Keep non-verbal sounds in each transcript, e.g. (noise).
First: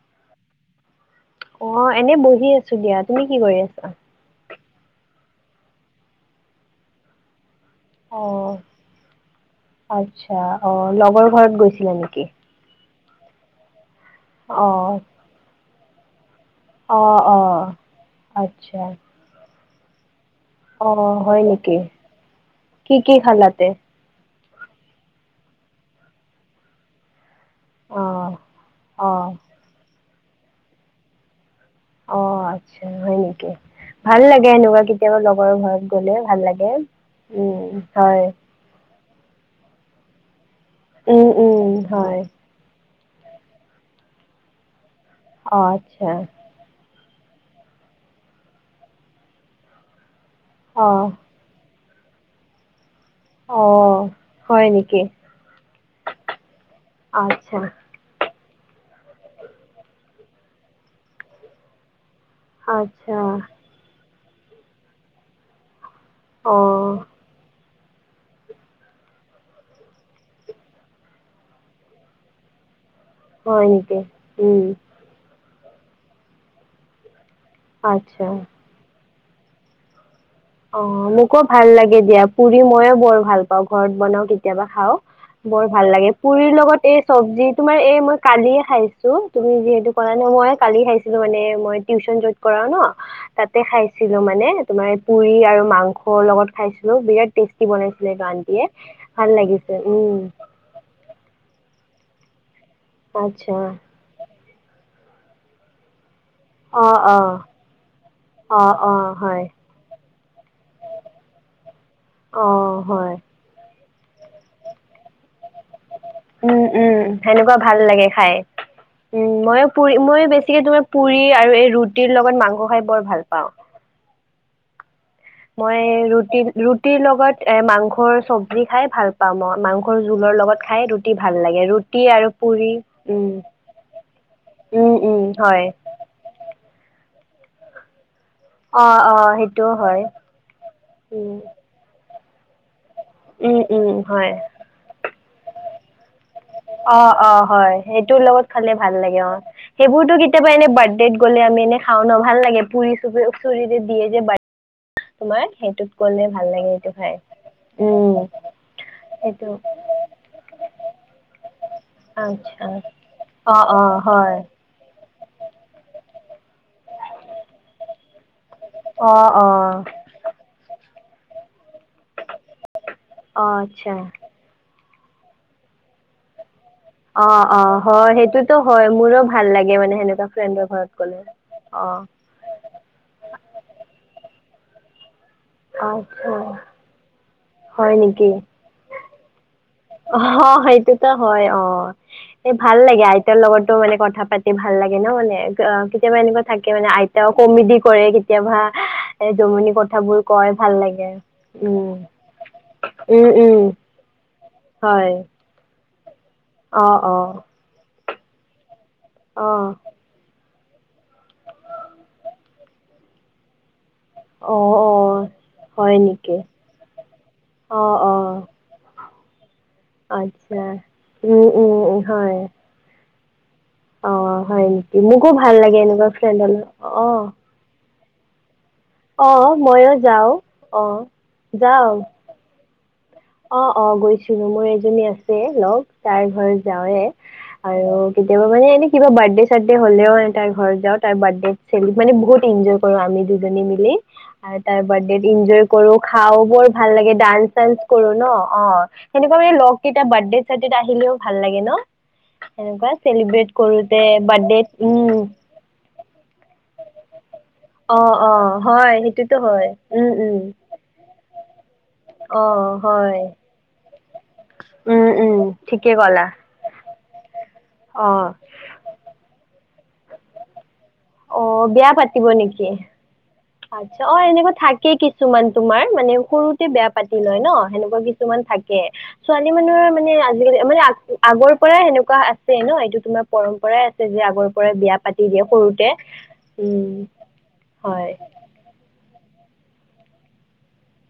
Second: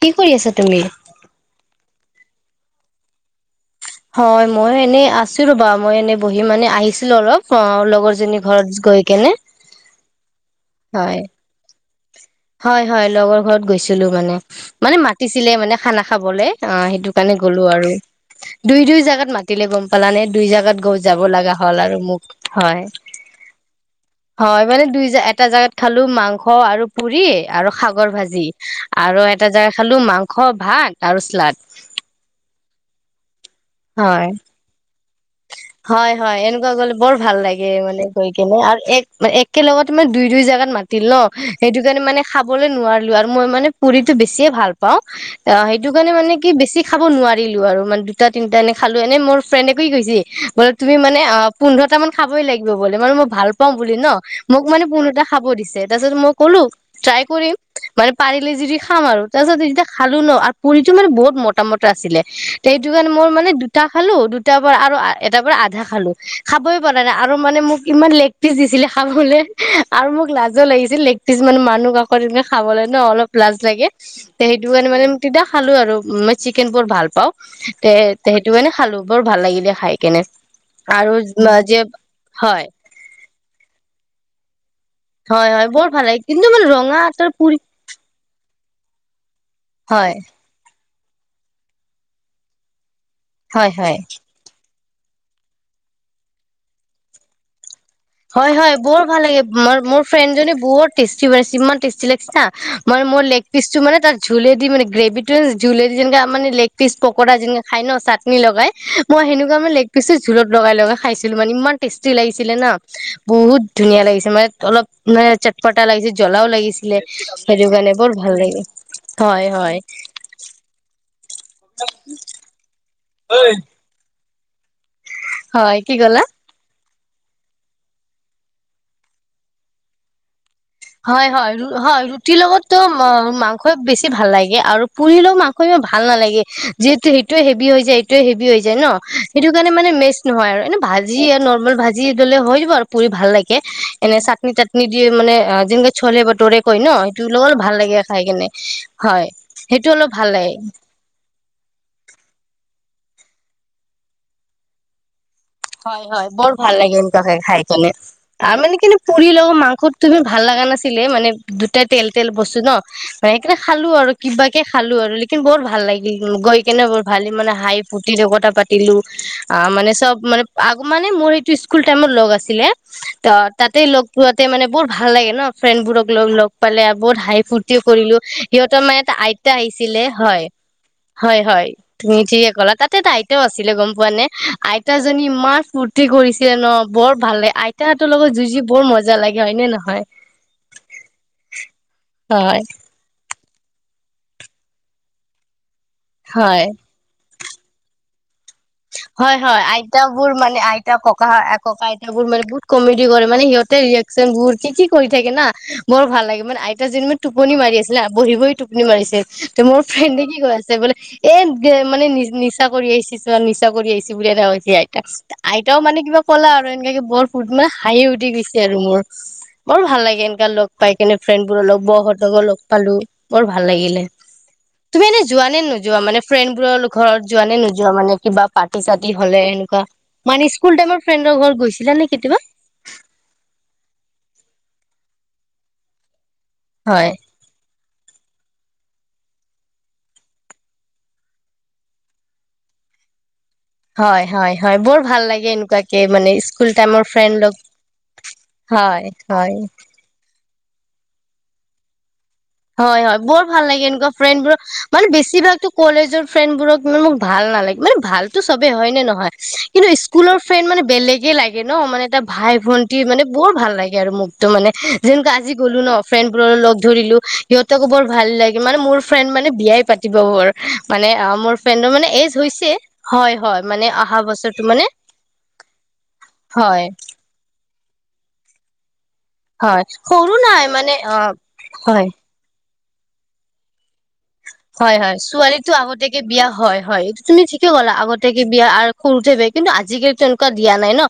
কি কৰি আছা তুমি? অ', এনে বহি আছোঁ দিয়া, তুমি কি কৰি আছা? হয়, মই এনেই আছোঁ ৰ'বা, মই এনে বহি মানে আহিছিলোঁ অলপ। অ', লগৰজনীৰ অ', ঘৰত গৈ কেনে। আচ্ছা, অ' হয় লগৰ ঘৰত গৈছিলা নেকি? হয় হয়, লগৰ ঘৰত গৈছিলোঁ মানে, মানে অ', মাতিছিলে, মানে খানা খাবলে। অ' সেইটো কাৰণে গ'লোঁ আৰু, দুই আচ্ছা দুই জাগাত মাতিলে গম পালোঁনে। দুই জাগাত গৈ অ', যাব হয় লগা হ'ল নেকি? আৰু মোক, হয়। কি কি খালা তে? হয় মানে দুই জা (inaudible) এটা জাগাত খালো মাংস আৰু পুৰি আৰু (inaudible) অ', ভাজি, আৰু অ', এটা জাগাত খালো মাংস। (unintelligible) স ভাত আৰু শ্লাাদ। অ', আচ্ছা, হয় নেকি? ভাল লাগে এনেকুৱা, কি হয়-হয়, এনেকুৱা গ'লে বৰ ভাল উম, লাগে মানে হয়, গৈ কেনে, আৰু এক মানে একেলগতে মানে দুই-দুই জেগাত মাতিল ন, উম, উম, সেইটো কাৰণে হয়, মানে, খাবলৈ নোৱাৰি মই মনে পুৰিটো বেছিয়ে ভাল পাওঁ, অ', সেইটো আচ্ছা কাৰণে মানে কি বেছি খাব নোৱাৰিলোঁ, আৰু মানে দুটা-তিনিটা এনেই খালোঁ, এনেই মোৰ ফ্ৰেণ্ডে কি গৈছি। বোলে, তুমি মানে অ' পোন্ধৰটা মান খাবই লাগিব। (unintelligible) মই ভাল পাওঁ বুলি অ', ন, মোক হয় মানে নেকি? ন খাব দি, তাৰ পিছত মই ক'লোঁ, ট্ৰাই কৰিম। আচ্ছা, মানে পাৰিলে যদি খাম আৰু তাৰ পিছত যেতিয়া খালোঁ ন, আৰু পুৰিটো মানে বহুত মটা মটা আছিলে। এইটো কাৰণে আচ্ছা মই মানে দুটা খালোঁ দুটাৰ পৰা আৰু এটাৰ পৰা আধা খালোঁ। খাবই অ', পৰা নাই আৰু মানে মোক ইমান লেগ পিচ দিছিলে খাবলে আৰু মোক লাজো লাগিছিল, লেগ পিচ মানে মানুহ কাকত এনেকে খাবলে। ন, অলপ লাজ হয় লাগে, নেকি? তে উম, সেইটো কাৰণে, মানে তেতিয়া খালোঁ আৰু, মই চিকেন বৰ ভাল পাওঁ। তে, আচ্ছা সেইটো কাৰণে খালো, বৰ ভাল লাগিলে খাই কেনে। অ', আৰু মোকো ভাল যে লাগে দিয়া, পুৰি হয় মইয়ো বৰ ভাল পাওঁ, ঘৰত বনাওঁ‌, কেতিয়াবা খাওঁ। হয় বৰ হয় ভাল লাগে কিন্তু পুৰিৰ মানে লগত ৰঙা এই আচাৰ চব্জি, পুৰি তোমাৰ এই মই কা কালিয়ে খাইছো তুমি যিহেতু হয় কলা ন, মই কালি খাইছিলো, মানে মই টিউচন যত কৰাওঁ ন। তাতে হয় হয় খাইছিলোঁ মানে, তোমাৰ পুৰি আৰু মাংসৰ লগত খাইছিলোঁ, বিৰাট টেষ্টি বনাইছিলে এইটো হয়, আন্টিয়ে হয়, বৰ ভাল লাগে, ম্‌ লাগিছে মোৰ উম ফ্ৰেণ্ডজনী বহুত টেষ্টি, (unintelligible) ইমান টেষ্টি লাগে। (unintelligible) মাই মোৰ লেগ আচ্ছা পিচটো মানে, তাৰ ঝুলেদি মানে, গ্ৰেভিটো ঝুলেদি যেনেকা মানে লেগ অ পিচ অ পকৰা যেনেকে খাই ন, চাটনি অ লগাই, অ মই হয় সেনেকুৱা মানে লেগ পিছো জোলত লগাই লগাই খাইছোঁ। মানে, ইমান টেষ্টি অ লাগিছিলে ন, হয় বহুত ধুনীয়া লাগিছিল। মানে অলপ মানে চাট পটা লাগিছিল, জ্বলাও উম উম লাগিছিলে, সেনেকুৱা সেইটো ভাল কাৰণে লাগে বৰ ভাল খাই লাগিলে। উম, ময়ো পুৰি মইয়ো বেছিকে তোমাৰ পুৰি আৰু এই ৰুটিৰ লগত মাংস খাই বৰ ভাল পাওঁ। হয় মই কি ক'লা ৰুটি ৰুটিৰ লগত, এ মাংসৰ চব্জি খাই ভাল পাওঁ মই, মাংসৰ জোলৰ লগত খাই ৰুটি ভাল হয়-হয়, লাগে ৰুটি হয়, আৰু ৰুটিৰ পুৰি লগতো উম মাংস বেছি ভাল লাগে আৰু উম উম পুৰিলেও মাংস হয় ভাল নালাগে, যিহেতু সেইটোৱে হেভি হৈ যায়। হেভি হৈ যায় অ ন, অ সেইটো কাৰণে সেইটোও মানে হয় মেটচ নহয়, আৰু এনে ভাজি উম আৰু নৰ্মেল ভাজি ল'লে হৈ যাব আৰু। পুৰি ভাল লাগে, উম উম এনে হয় চাটনি-তাটনি দি, মানে যেনেকে চোলে অ', অ' হয়, সেইটোৰ লগত খালে ভাল লাগে হয় অ', সেইটো অলপ সেইবোৰতো ভাল লাগে কেতিয়াবা এনে বাৰ্থডেত গ'লে আমি এনে খাওঁ ন, ভাল লাগে, পুৰি চুৰি চুৰিৰে দিয়ে যে বাৰ্থডেত হয়-হয়, বৰ ভাল লাগে এনেকুৱাকে খাই কিনে, উম মানে, কিন্তু পুৰি লগত সেইটো মাংসত তুমি ভাল লগা নাছিলে মানে, দুইটা তেল-তেল বস্তু আচ্ছা ন, মানে, সেইকাৰণে অ', খালোঁ অ', আৰু, হয় কিবা কে খালোঁ আৰু। কিন্তু বহুত ভাল লাগিল গৈ। কেনে বৰ ভাল মানে হাঁহি ফূৰ্তিৰে কথা পাতিলোঁ, অ', অ', আহ অ', মানে চব মানে (unintelligible) মানে মোৰ সেইটো স্কুল টাইমৰ লগ আছিলে, ত' তাতে আচ্ছা। লগ লোৱাতে মানে বৰ ভাল লাগে ন ফ্ৰেণ্ড বোৰক লগ-লগ। পালে আৰু বহুত অ', হাঁহি-ফূৰ্তি অ', হয় কৰিলো সেইটোতো সিহঁতৰ হয় মানে এটা মোৰো ভাল আইতা লাগে মানে আহিছিলে সেনেকুৱা ফ্ৰেণ্ডৰ ঘৰত গ'লে। হয়-হয়-হয়। হয়, অ', তুমি ঠিকে ক'লা তাতেটো আইতাও আছিলে গম পোৱা নে, আইতাজনী ইমান ফূুৰ্তি আচ্ছা কৰিছিলে ন' বৰ ভাল হয় আইতাহঁতৰ নেকি লগত যুঁজি বৰ মজা লাগে হয় নে ন অ' সেইটোতো হয় অ' এই হয় ভাল লাগে আই তেওঁৰ লগতো মানে কথা পাতি ভাল লাগে ন' মানে অ', কেতিয়াবা এনেকুৱা হয় থাকে মানে আইতাও কমেডি কৰে কেতিয়াবা। এ হয়, হয়, জমনি কথাবোৰ আইতাবোৰ কয় মানে ভাল আইতা লাগে। ককাহৰ ককা উম, আইতাবোৰ মানে বহুত কমেডি কৰে উম, মানে উম, সিহঁতে (unintelligible) (unintelligible) কি কি কৰি হয় থাকে না বৰ ভাল লাগে মানে আইতা অ', জনী অ', টোপনি মাৰি আছিলে বহি বহি টোপ টোপনি মাৰিছে ত' অ', মোৰ ফ্ৰেণ্ডে কি কৈ আছে বোলে, এ মানে নি-নিচা কৰি আহিছে। (unintelligible) নিচা কৰি আহিছ। অ', অ'। (unintelligible) আইতাও হয় মানে কিবা নেকি? ক'লা আৰু এনেকাকে বৰ ফুৰ্ত লৈ মানে অ', হাঁহি উঠি অ', গেইছি আৰু মোৰ। বৰ ভাল লাগে এনেকা আচ্ছা। লগ পাই কিনে উম, ফ্ৰেণ্ডবোৰৰ উম, লগ উম, হয়। বউহতকো লগ পালোঁ। বৰ ভাল লাগিলে, অ', হয় নেকি? তুমি এনে মোকো যোৱা ভাল নে লাগে নোযোৱা এনেকুৱা মানে ফ্ৰেণ্ডৰ লগত। ফ্ৰেণ্ডবোৰৰ ঘৰত অ', যোৱা নে নোযোৱা মানে? কিবা পাৰ্টি সাৰ্থি হ'লে অ', এনেকুৱা, ময়ো যাওঁ। মানে স্কুল অ'। টাইমৰ ফ্ৰেণ্ডৰ ঘৰত যাওঁ। গৈছিলা নে কেতিয়াবা? অ', অ, গৈছিলোঁ মোৰ এজনী আছে লগ, তাৰ ঘৰত যাওঁৱে। হয় আৰু কেতিয়াবা মানে এনে কিবা বাৰ্থডে চাৰ্থডে হলেও তাৰ ঘৰত যাওঁ তাৰ বাৰ্থডে (unintelligible) মানে বহুদিন যিসকল আমি (unintelligible) মিলি মিলি, হয় হয় আৰু হয় তাৰ বৰ ভাল বাৰ্থডেত লাগে এনজয় কৰো এনেকুৱাকে মানে খাওঁ স্কুল বৰ ভাল টাইমৰ লাগে ফ্ৰেণ্ড লগ ডান্স চানস শুনো ন' অ, হয় সেনেকুৱা হয় আমি লগকেইটা বাৰ্থডে-চাৰ্টডেত আহিলেও ভাল লাগে ন'? সেনেকুৱা হয়, হয়, বৰ চেলিব্ৰেট ভাল লাগে, কৰোতে এনেকুৱা বাৰ্থডেত ফ্ৰেণ্ডবোৰক মানে উম বেছিভাগতো কলেজৰ ফ্ৰেণ্ডবোৰক মোক ভাল নালাগে, অ মানে অ ভালতো চবে হয় হয়নে নহয়? সেইটোতো হয় কিন্তু উম উম ইস্কুলৰ ফ্ৰেণ্ড মানে বেলেগে লাগ ন' মানে এটা অ ভাই ভন্টি হয় মানে বৰ ভাল লাগে, আৰু মোকতো মানে উম যেনেকা উম আজি গ'লো ঠিকে ন' ক'লা ফ্ৰেণ্ডবোৰৰ লগ ধৰিলোঁ সিহঁতকো বৰ অ ভাল লাগে, মানে মোৰ ফ্ৰেণ্ড মানে বিয়াই পাতিবৰ হ'ল। মানে অ', মোৰ বিয়া ফ্ৰেডৰ মানে, পাতিব এজ হৈছে নেকি হয়, হয়, মানে আচ্ছা অ অহা এনেকুৱা বছৰটো মানে থাকে কিছুমান তোমাৰ মানে সৰুতে হয় বেয়া পাতি লয় ন' সেনেকুৱা কিছুমান থাকে। ছোৱালী হয় মানুহৰ মানে সৰু আজিকালি নাই মানে আ অ আগৰ পৰাই হয় সেনেকুৱা আছে ন, এইটো তোমাৰ পৰম্পৰাই আছে। যে, আগৰ পৰাই বিয়া হয় হয় পাতি দিয়ে ছোৱালীতো সৰুতে। আগতীয়াকে বিয়া হয়, উম হয়, এইটো তুমি ঠিকে ক'লা, হয় আগতিয়াকৈ বিয়া আৰু সৰুতে বে, কিন্তু আজিকালি তেনেকুৱা দিয়া নাই ন।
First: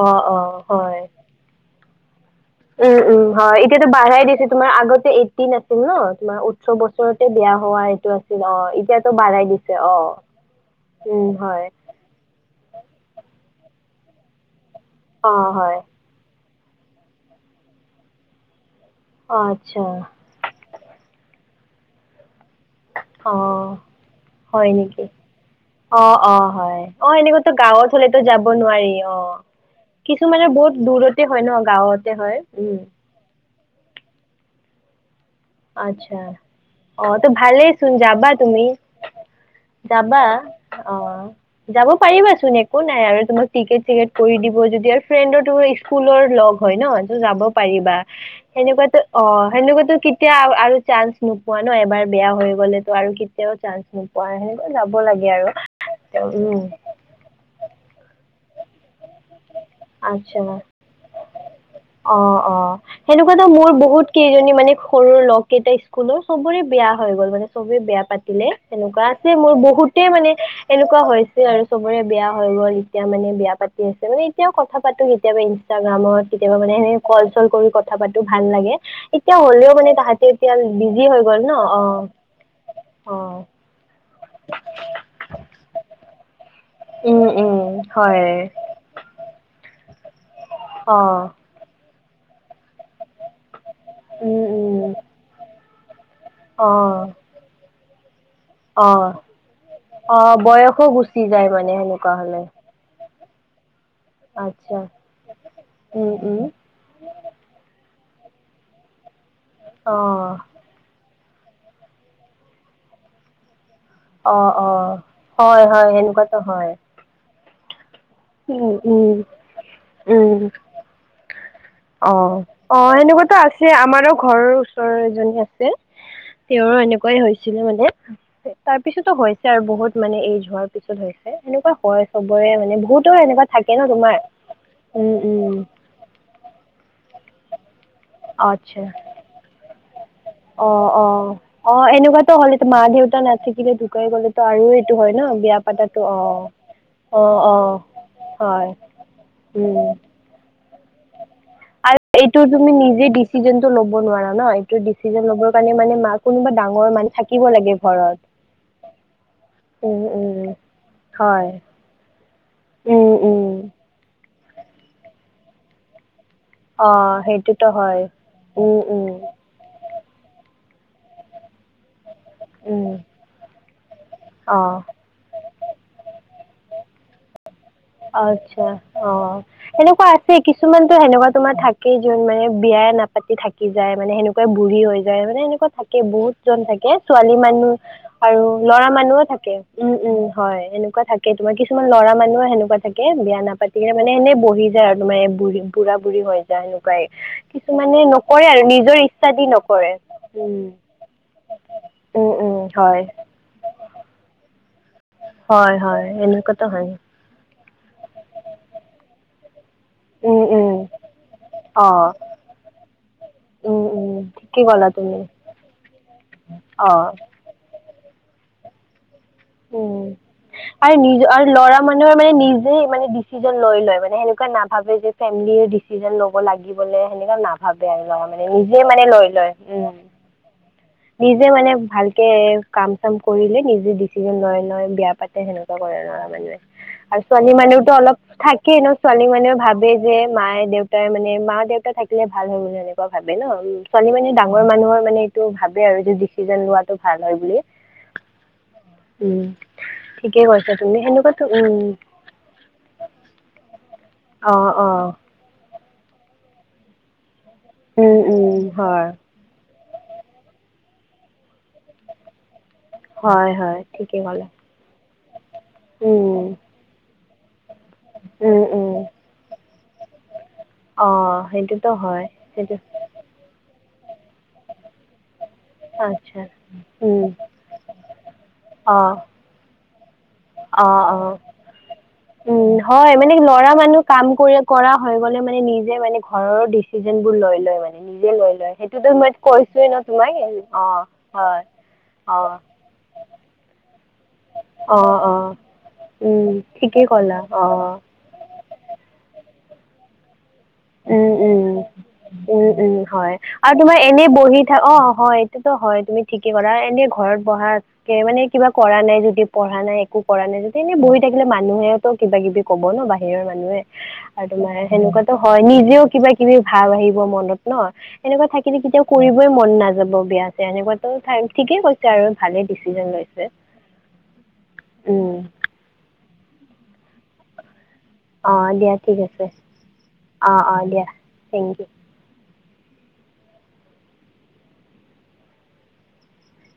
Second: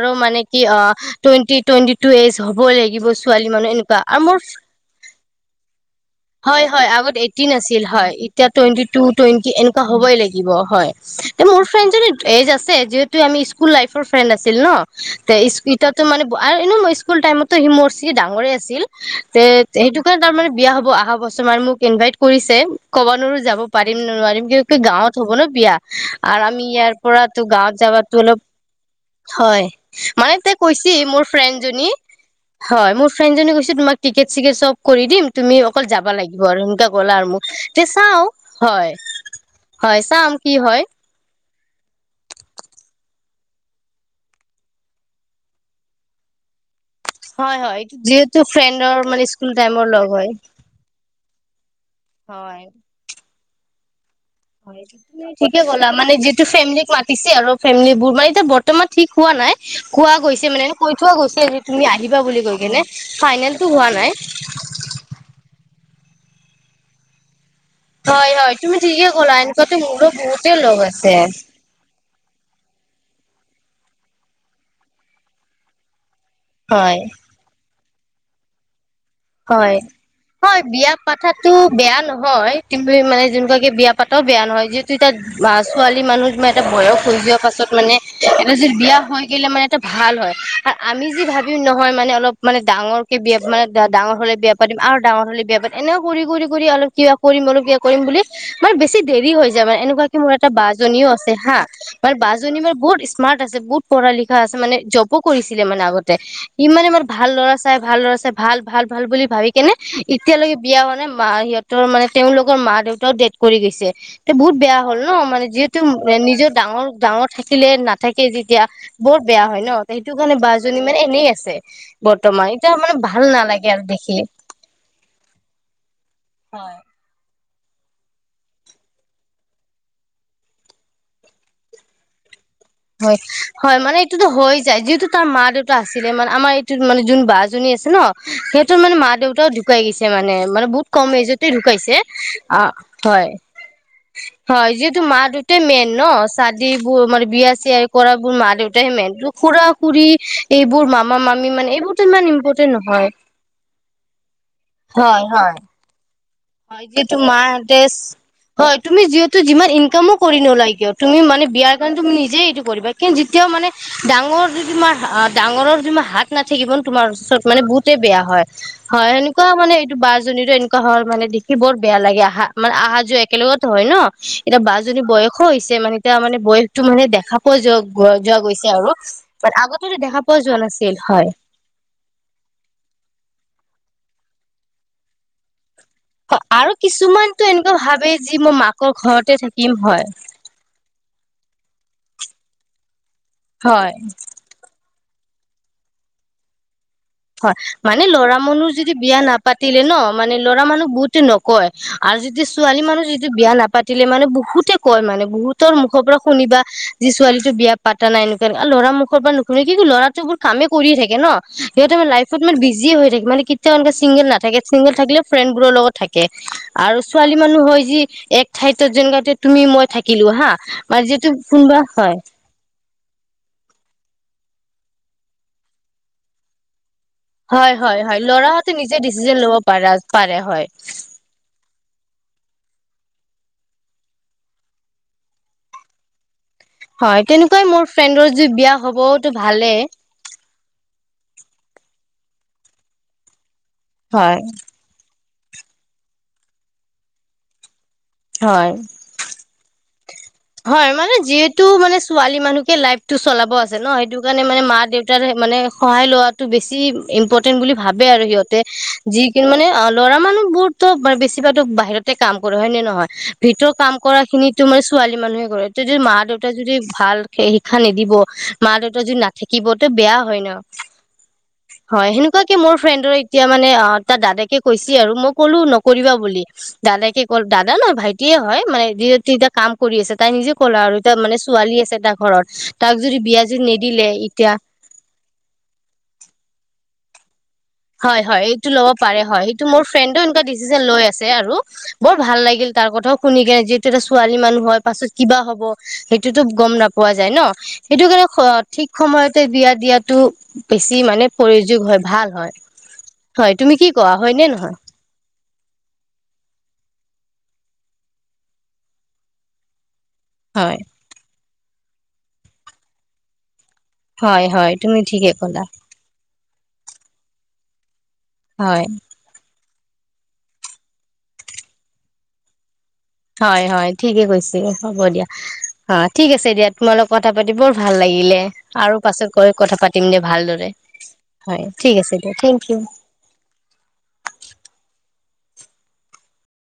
অ অ মানে কি আ, হয় টুৱেন্টি, টুৱেন্টি টু এজ হ'বই উম লাগিব উম ছোৱালী হয় মানুহ এতিয়াতো এনেকুৱা, আৰু বাঢ়াই মোৰ দিছে তোমাৰ আগতে এইটিন আছিল ন তোমাৰ হয়, ওঠৰ হয়, আগত বছৰতে এট টিন বিয়া হোৱা আছিল এইটো হয়, আছিল এতিয়া অ টুৱেন্টি টু, এতিয়াতো বাঢ়াই টুৱেন্টি দিছে এনেকা অ হ'বই লাগিব হয়, উম এ, মোৰ হয় ফ্ৰেণ্ডজনী এ এইজ আছে যিহেতু আমি স্কুল লাইফৰ- ফ্ৰেণ্ড আছিল ন' অ হয় ইতিটো মানে এনেও স্কুল টাইমতো সি মোৰ চাই ডাঙৰে আছিল। অ যে, আচ্ছা সেইটো কাৰণতে তাৰ মানে বিয়া হ'ব আহা বছৰ মানে মোক ইনভাইট কৰিছ চে, ক'ব অ নোৱাৰো যাব পাৰিম নে নোৱাৰিম, কিয় হয় কি নেকি গাঁৱত হ'ব ন' বিয়া, অ অ আৰু আমি হয় ইয়াৰ অ পৰাটো এনেকুৱাতো গাঁৱত হলেতো যাবতো অলপ যাব নোৱাৰি অ হয়, মানে কিছুমানে তাই বহুত কৈছিল দূৰতে মোৰ হয় ন ফ্ৰেণ্ডজনী গাঁৱতে হয় উম হয়, মোৰ ফ্ৰেণ্ডজনী কৈছে তোমাক টিকেট, চিকেট চব কৰি দিম, তুমি অকল যাব আচ্ছা লাগিব, আৰু এংকা অ', ত' ভালেই চোন যাবা তুমি, হয় যাবা চাম কি হয় অ'। যাব পাৰিবাচোন একো নাই, আৰু তোমাক টিকেট, চিকেট কৰি দিব যদি আৰু ফ্ৰেণ্ডৰ তোমাৰ ইস্কুলৰ লগ হয়, ন? ত' যাব হয় হয় এইটো পাৰিবা যিহেতু ফ্ৰেণ্ডৰ সেনেকুৱাতো মানে অ', স্কুল টাইমৰ সেনেকুৱাতো লগ হয় এতিয়া আৰু চাঞ্চ নোপোৱা ন এবাৰ বেয়া হৈ হয় গ'লেতো আৰু কেতিয়াও চান্স নো ঠিকে ক'লা মানে যিটো উম ফেমলিক মাতিছে, আৰু ফেমলিবোৰ মানে এতিয়া বৰ তোমাৰ ঠিক হোৱা নাই। কোৱা গৈছে আচ্ছা মানে কৈ থোৱা গৈছে যে, তুমি অ আহিবা বুলি অ কৈ কিনে সেনেকুৱাতো মোৰ ফাইনেলটো হোৱা বহুত কেইজনী নাই। মানে সৰুৰ লগ কেইটা স্কুলৰ সবোৰে বেয়া হৈ গ'ল মানে চবে বিয়া হয় পাতিলে, হয় তুমি তেনেকুৱা ঠিকে আছে ক'লা মোৰ এনেকুৱাতো বহুতে মোৰো মানে বহুতে লগ এনেকুৱা আছে হৈছে আৰু চবৰে বেয়া হৈ ৰ', এতিয়া মানে বিয়া তাকে তুমি এতিয়াও কথা পাতো কেতিয়াবা ইনষ্টাগ্ৰামত কেতিয়াবা মানে হয় স কল চল কৰি। কথা পাতো ভাল লাগে। এতিয়া হ'লেও হয় মানে তাহাঁতে এতিয়া হয়, বিয়া বিজি হৈ গ'ল ন পাতাটো অ বেয়া নহয়, কিন্তু এই অ মানে যেনবিলাকে বিয়া পাতও বেয়া নহয় যিহেতু এতিয়া ছোৱালী মানুহ এটা বয়স হৈ উম যোৱাৰ পাছত উম মানে হয় এটা যি বিয়া হৈ গলে মানে এটা ভাল হয় আৰু অ আমি যি ভাবি নহয় মানেলপ মানে ডাঙৰক বিয়া মানে ডাঙৰ হলে উম বিয়া পাতিম উম আৰু ডাঙৰ হলে বিয়া পাতি এনেও কৰি কৰি কৰি অ অলপ কিবা কৰিম অলপ কিবা কৰিম বুলি। মানে অ বেছি দেৰি হৈ যায় মানে এনেকুৱা কি অ মোৰ এটা বা বয়সো এজনীও গুচি আছে যায় হা। মানে সেনেকুৱা (unintelligible) হ'লে বাজনী মোৰ বহুত স্মাৰ্ট আছে বহুত। পঢ়া লিখা আছে মানে আচ্ছা জবো কৰিছিলে মানে আগতে। উম উম। ইমানে মানে ভাল ল'ৰা চাই ভাল ল'ৰা চাই ভাল ভাল ভাল বুলি ভাবি কেনে অ', এতিয়ালৈকে বিয়া হোৱা নাই। মা সিহঁতৰ মানে তেওঁওলোকৰ মা-দেউতাও ডেথ কৰি গৈছে। তে অ', বহুত বেয়া অ', হ'ল ন মানে হয় যিহেতু হয় এ সেনেকুৱাতো নিজৰ হয়। ডাঙৰ- ডাঙৰ থাকিলে নাথাকে যেতিয়া উম উম। বহত বেয়া হয় ন সেইটো কাৰণে উম, বা জনী মানে এনেই আছে। অ' বৰ্তমান এতিয়া অ' মানে ভাল সেনেকুৱাতো আছ নালাগে আৰু আমাৰো দেখি ঘৰৰ ওচৰৰ এজনী আছে, হয় তেওঁৰ এনেকুৱাই। মানে তাৰ পিছতো হৈছে আৰু বহুত মানে এইজ হোৱাৰ পিছত হৈছে এনেকুৱা হয় চ হয় হয়, মানে এইটোতো হৈ যায় যিহেতু উম তাৰ উম। মা-দেউতা আছিলে, মানে আমাৰ যোন মানে যোন বা জনী আছ ন সেইহটোত আচ্ছা, মানে মা দেউতাও ঢুকাই গৈছে মানে মানে বহুত অ', কম অ'। এজতে অ', ঢুকাইছে এনেকুৱাতো অ, হ'লেতো মা দেউতা হয় (unintelligible) আৰু হয় এইটো যিহেতু ন মা বিয়া দেউতাই মেইন পাতাতো ন অ'। চাদীবোৰ মানে অ', বিয়া অ', চয়া কৰা বোৰ মা হয়, দেউতাইহে খুৰা উম। খুুৰী এইবোৰ মামা মা আৰু এইটো তুমি নিজে ডিচিজনটো ল'ব নোৱাৰা ন এইটো হয় ডিচিজন ল'ব হয় কাৰণে মানে মা কোনোবা হয় ডাঙৰ মানুহ যিহেতু থাকিব লাগে মাহঁতে ঘৰত। হয় তুমি যিহেতু যিমান উম ইনকামো কৰি উম। নলাগেিয় তুমি মানে হয় বিয়াৰ কাৰণে তুমি নিজে এইটো কৰিবা উম কিন্তু উম যেতিয়া মানে ডাঙৰ যি ডাঙৰৰ য হাত নাথাকিব নো অ তোমাৰ ওচৰত মানে সেইটোতো বহুতেই বেয়া হয় উম উম সেনেকুৱা মানে এইটো বাৰ জনী এনোকা হল মানে দেখি বৰ বেয়া লাগে। উম অহা যোৱা একেলগত হয় ন এতিয়া অ। বা জনী বয়সো হৈছে মানে এতিয়া মানে বয়সটো মানে দেখা পোৱা যোৱা যোৱা গৈছে আতছা আৰু অ আগতেতো এনেকুৱা দেখা আছে পোৱা যোৱা কিছুমানতো নাছিল হয়। সেনেকুৱা তোমাৰ থাকেই যোন মানে বিয়াই নাপাতি থাকি যায় মানে সেনেকুৱাই বুঢ়ি হৈ যায় মানে সনেকুৱা থাক বহুতজন আৰু থাকে ছোৱালী কিছুমানতো মানুহ এনেকুৱা ভাবে যি আৰু মই ল'ৰা মাকৰ মানুহ ঘৰতে থাকে থাকিম উম হয় উম হয় এনেক থাকে তোৰ কিছুমান ল'ৰা মানুহ সেনেকুৱা থাকে বিয়া নাপাতি কিনে হয়। মানে এনে বহি যায় আৰু তাৰ বুঢ় বুঢ়া বুঢ়ী হৈ যায়েনো। হয় মানে লৰা মানুহ যদি নিজৰ বিয়া ইচ্ছা দি নাপাতিলে নকৰে ন মানে লৰা উম মানুহ বহুতে নকয়। আৰু উম যদি উম ছোৱালী হয় মানুহ যিটো বিয়া নাপাতিলে মানে বহুতে কয় মানে বহুতৰ হয় মুখৰ হয় পৰা শুনিবা এনেকুৱাতো হয় যি ছোৱালীতো বিয়া পাতা নাই এনেকুৱা এ ল'ৰা মুখৰ পৰা মানে কি ল'ৰাটো বোৰ উম কামে উম কৰিয় থাকে ন অ সিহঁতে ম লাইফত ইমান বিজিয়ে হৈ থাকে। মানে কেতিয়াও এনেকে চিংগল নাথাকে ঠিকে ক'লা চিংগল তুমি থাকিলে ফ্ৰেণ্ড বোৰৰ লগত থাকে আৰু অ', ছোৱালী মানুহ হয় যি এক ঠাইতো যোন গতি উম আৰু নিজ আৰু ল'ৰা কোনোবা হয় মানুহৰ মানে নিজে মানে ডিচিজন লৈ লয় মানে সেনেকুৱা না ভাবে যে ফেমিলি ডিচিজন ল'ব লাগি বোলে সেনেকুৱা হয় নাভাবে হয় আৰু হয় লৰা মানে ল'ৰাহতে নিজে মানে লৈ ডিচিজন লয় ল'ব উ। পাৰা পাৰে হয় কাম কৰিলে নিজে ডিচিজন লয় নয় বেয়া পাতে সেনেুৱা কৰে নৰা মানুহে। হয় আৰু ছোৱালী তেনেকুৱাই মোৰ মানুহওতো অলপ ফ্ৰেণ্ডৰ যদি বিয়া থাকে ন হ'বতো ছোৱালী মানুহে ভালেই। ভাবে যে মায়ে দেউতাৰ মানে মা দেউতা থাকিলে ভাল হয় বুলি এনেকুৱা ভাবে ন ছোৱালী মানে ডাঙৰ মানুহৰ মানে টো ভাবে আৰু যে ডিচিছন লোৱাটো ভাল হয় বুলি। হয়। উম। ঠিকে কৈছা হয়, তুমি মানে সেনেকুৱাতো যিহেতু উম মানে ছোৱালী মানুহকে লাইফটো চলাব আছে ন সেইটো মানে অ মানে মা অ দেউতাৰ মানে সহায় লোৱাটো বেছি ইম্প বুলি ভাবে উম আৰু সিহতে উম হয় যি কিন্তু মানে অ ল'ৰা মানুহ বহুত তো বেছি ভাগ বাহিৰতে কাম কৰো হয় নে নহয় হয় ভিতৰৰ হয় কাম ঠিকে কৰা ক'লা খিনিতো মই ছোৱালী মানুহে কৰে যদি মা উম দেউতা যদি ভাল শিক্ষা নিদিব উম মা উম দেউতা যদি নাথাকিব। বেয়া হয় ন অ সেইটোতো হয় সেনেকুৱ কে সেইটো মোৰ ফ্ৰেণ্ডৰ এতিয়া মানে অ তাৰ দাদেকে কৈছে আৰু মই ক'লো নকৰিবা আচ্ছা বুলি উম দাদোকে কল দাদা অ মোৰ ভাইটিয়ে হয় মানে অ যি তিটা (unintelligible) কাম কৰি আছে। তাই নিজে ক'ল অ আৰু এতিয়া অ মানে ছোৱালী আছে এটা ঘৰত উম তাক হয় যদি বিয়া যদি ল'ৰা মানুহ নিদিলে কাম এতিয়া কৰি কৰা হৈ মানে মানে নিজে মানে (unintelligible) নিজে হয়-হয় লৈ এইটো লয় ল'ব সেইটোতো পাৰে মই হয় এইটো মোৰ কৈছোয়ে ন ফ্ৰেণ্ডে তোমাক এনেকুৱা ডিচিশন অ লৈ আছে আৰু হয় বৰ অ ভাল লাগিল। তাৰ কথাও শুনি গে যি এটা ছোৱালী মানুহ হয়। অ পাছত অ কিবা হব উম সেইটোতো গম ঠিকেই নাপোৱা যায় ক'লা ন অ সেইটো কাৰণে ঠিক ঠিক সময়তে বিয়া দিয়াতটো বেছি উম মানে উম প্ৰয়োযোগ হয় ভাল হয়। উম উম হয় তুমি আৰু কি তোমাৰ কোৱা এনেই হয় নে বহি নহয় থাক অ হয় এইটোতো হয় তুমি ঠিকে কলা এনে ঘৰত বঢ়া মানে কিবা কৰা নাই যদি পঢ়া নাই একো কৰা নাই হয় যদি এনেই বহি থাকিলে ম মানুহেও কিবা কিবি কব ন বাহিৰৰ মানুহে হয় আৰু হয় তোমাৰ তুমি ঠিকে সেনেকুৱাতো ক'লা হয়। নিজেও কিবা কিবি ভাব আহিব মনত ন? এনেকুৱা থাকিলে হয় কেতিয়াও কৰিবই মন নায (unintelligible) বিয়া আছে এনেকুৱো ঠিকে কৈছে আৰু ভালেই দিছে হয়-হয় ঠিকে কৈছে হ'ব দিয়া অ ঠিক আছে দিয়া তোমাৰ লগত কথা পাতি বৰ ভাল লাগিলে অঁ দিয়া আৰু ঠিক পাছত আছে গৈ কথা পাতিম দে অঁ ভালদৰে অঁ দিয়া হয় থেংক ইউ ঠিক আছে দে। Thank U (unintelligible)